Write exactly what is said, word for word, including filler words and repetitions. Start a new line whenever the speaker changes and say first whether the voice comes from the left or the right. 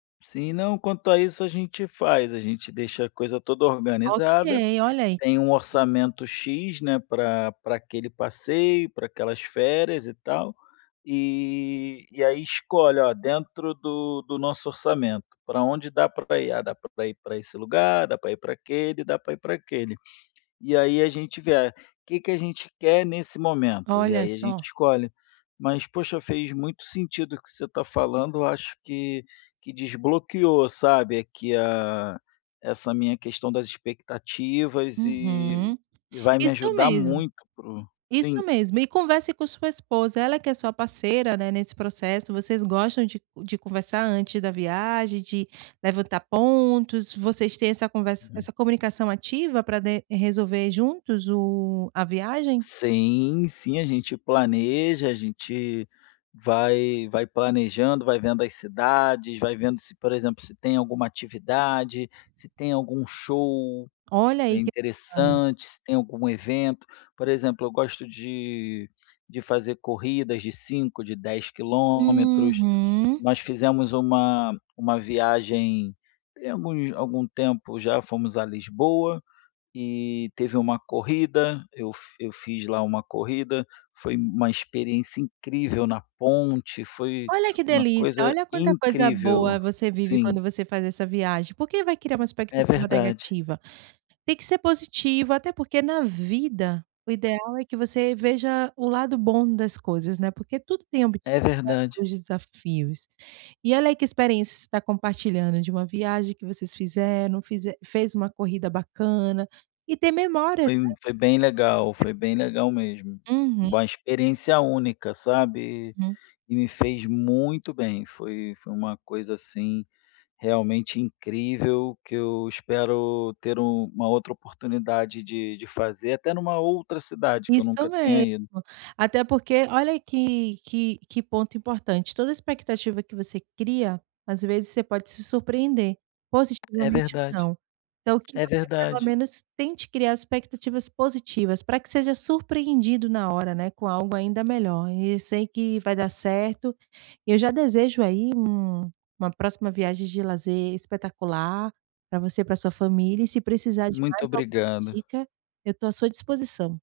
left: Sim. Não, quanto a isso a gente faz. A gente deixa a coisa toda
right: Ok.
left: organizada.
right: Olha, aí.
left: Tem um
right: [unintelligible]
left: orçamento "x", né, pra pra aquele passeio, pra aquelas férias, e tal. Eh, e aí, escolhe: "Ó, dentro do do nosso orçamento, pra onde dá pra ir?". "Ah, dá pra ir pra esse lugar, dá pra ir para aquele, dá pra ir para aquele". E, aí, a gente vê, ah: "Que, que a gente quer nesse momento?". E,
right: Olha
left: aí, a gente
right: só.
left: escolhe. Mas, poxa, fez muito sentido o que você tá falando. Eu acho que que desbloqueou, sabe, aqui, ah, essa minha questão das expectativas, eh,
right: Uhum.
left: e vai me
right: Isso
left: ajudar
right: mesmo.
left: muito pro
right: Isso
left: sim.
right: mesmo. E converse com sua esposa, ela que é sua parceira, né, nesse processo, vocês gostam de de conversar antes da viagem, de levantar pontos, vocês têm essa conver
left: Uhum.
right: essa comunicação ativa pra de resolver juntos o a viagem?
left: Sim, sim, a gente planeja. A gente vai vai planejando, vai vendo as cidades, vai vendo se, por exemplo, se tem alguma atividade, se tem algum show
right: Olha aí, que bacana.
left: interessante, se tem algum evento. Por exemplo, eu gosto de de fazer corridas de cinco, de dez quilômetros.
right: Uhum.
left: Nós fizemos uma uma viagem, tem alguns algum tempo já, fomos à Lisboa, e teve uma corrida. Eu fi fiz lá, uma corrida. Foi uma experiência incrível na ponte. Foi
right: Olha, que
left: uma
right: delícia.
left: coisa
right: Olha, quanta coisa
left: incrível.
right: boa você vive
left: Sim.
right: quando você faz essa viagem. Porque vai criar uma
left: É
right: expectativa
left: verdade.
right: negativa? Tem que ser positivo. Até porque, na vida o ideal é que você veja o lado bom das coisas, né, porque tudo tem
left: É
right: obstáculos,
left: verdade.
right: desafios. E, olha, aí, que experiência você tá compartilhando de uma viagem que vocês fizeram, fize fez uma corrida bacana e, tem memória, né,
left: Foi
right: para
left: m foi bem legal.
right: compartilhar.
left: Foi bem legal, mesmo.
right: Uhum.
left: Uma experiência única, sabe?
right: Uhum.
left: E me fez muito bem. Foi foi uma coisa, assim, realmente, incrível que eu espero ter uma outra oportunidade de de fazer até numa outra cidade que eu
right: Isso
left: nunca tenha
right: mesmo.
left: ido.
right: Até porque, olha aí que que que ponto importante, toda expectativa que você cria, às vezes, você pode se surpreender
left: É
right: positivamente, ou
left: verdade.
right: não. Então, que
left: É
right: você, pelo
left: verdade.
right: menos, tente criar expectativas positivas, pra que seja surpreendido na hora, né, com algo ainda melhor e, sei que vai dar certo. E, eu já desejo, aí, uma, uma próxima viagem de lazer espetacular pra você e para a sua família e, se precisar de
left: Muito
right: mais alguma
left: obrigada.
right: dica, eu tô à sua disposição.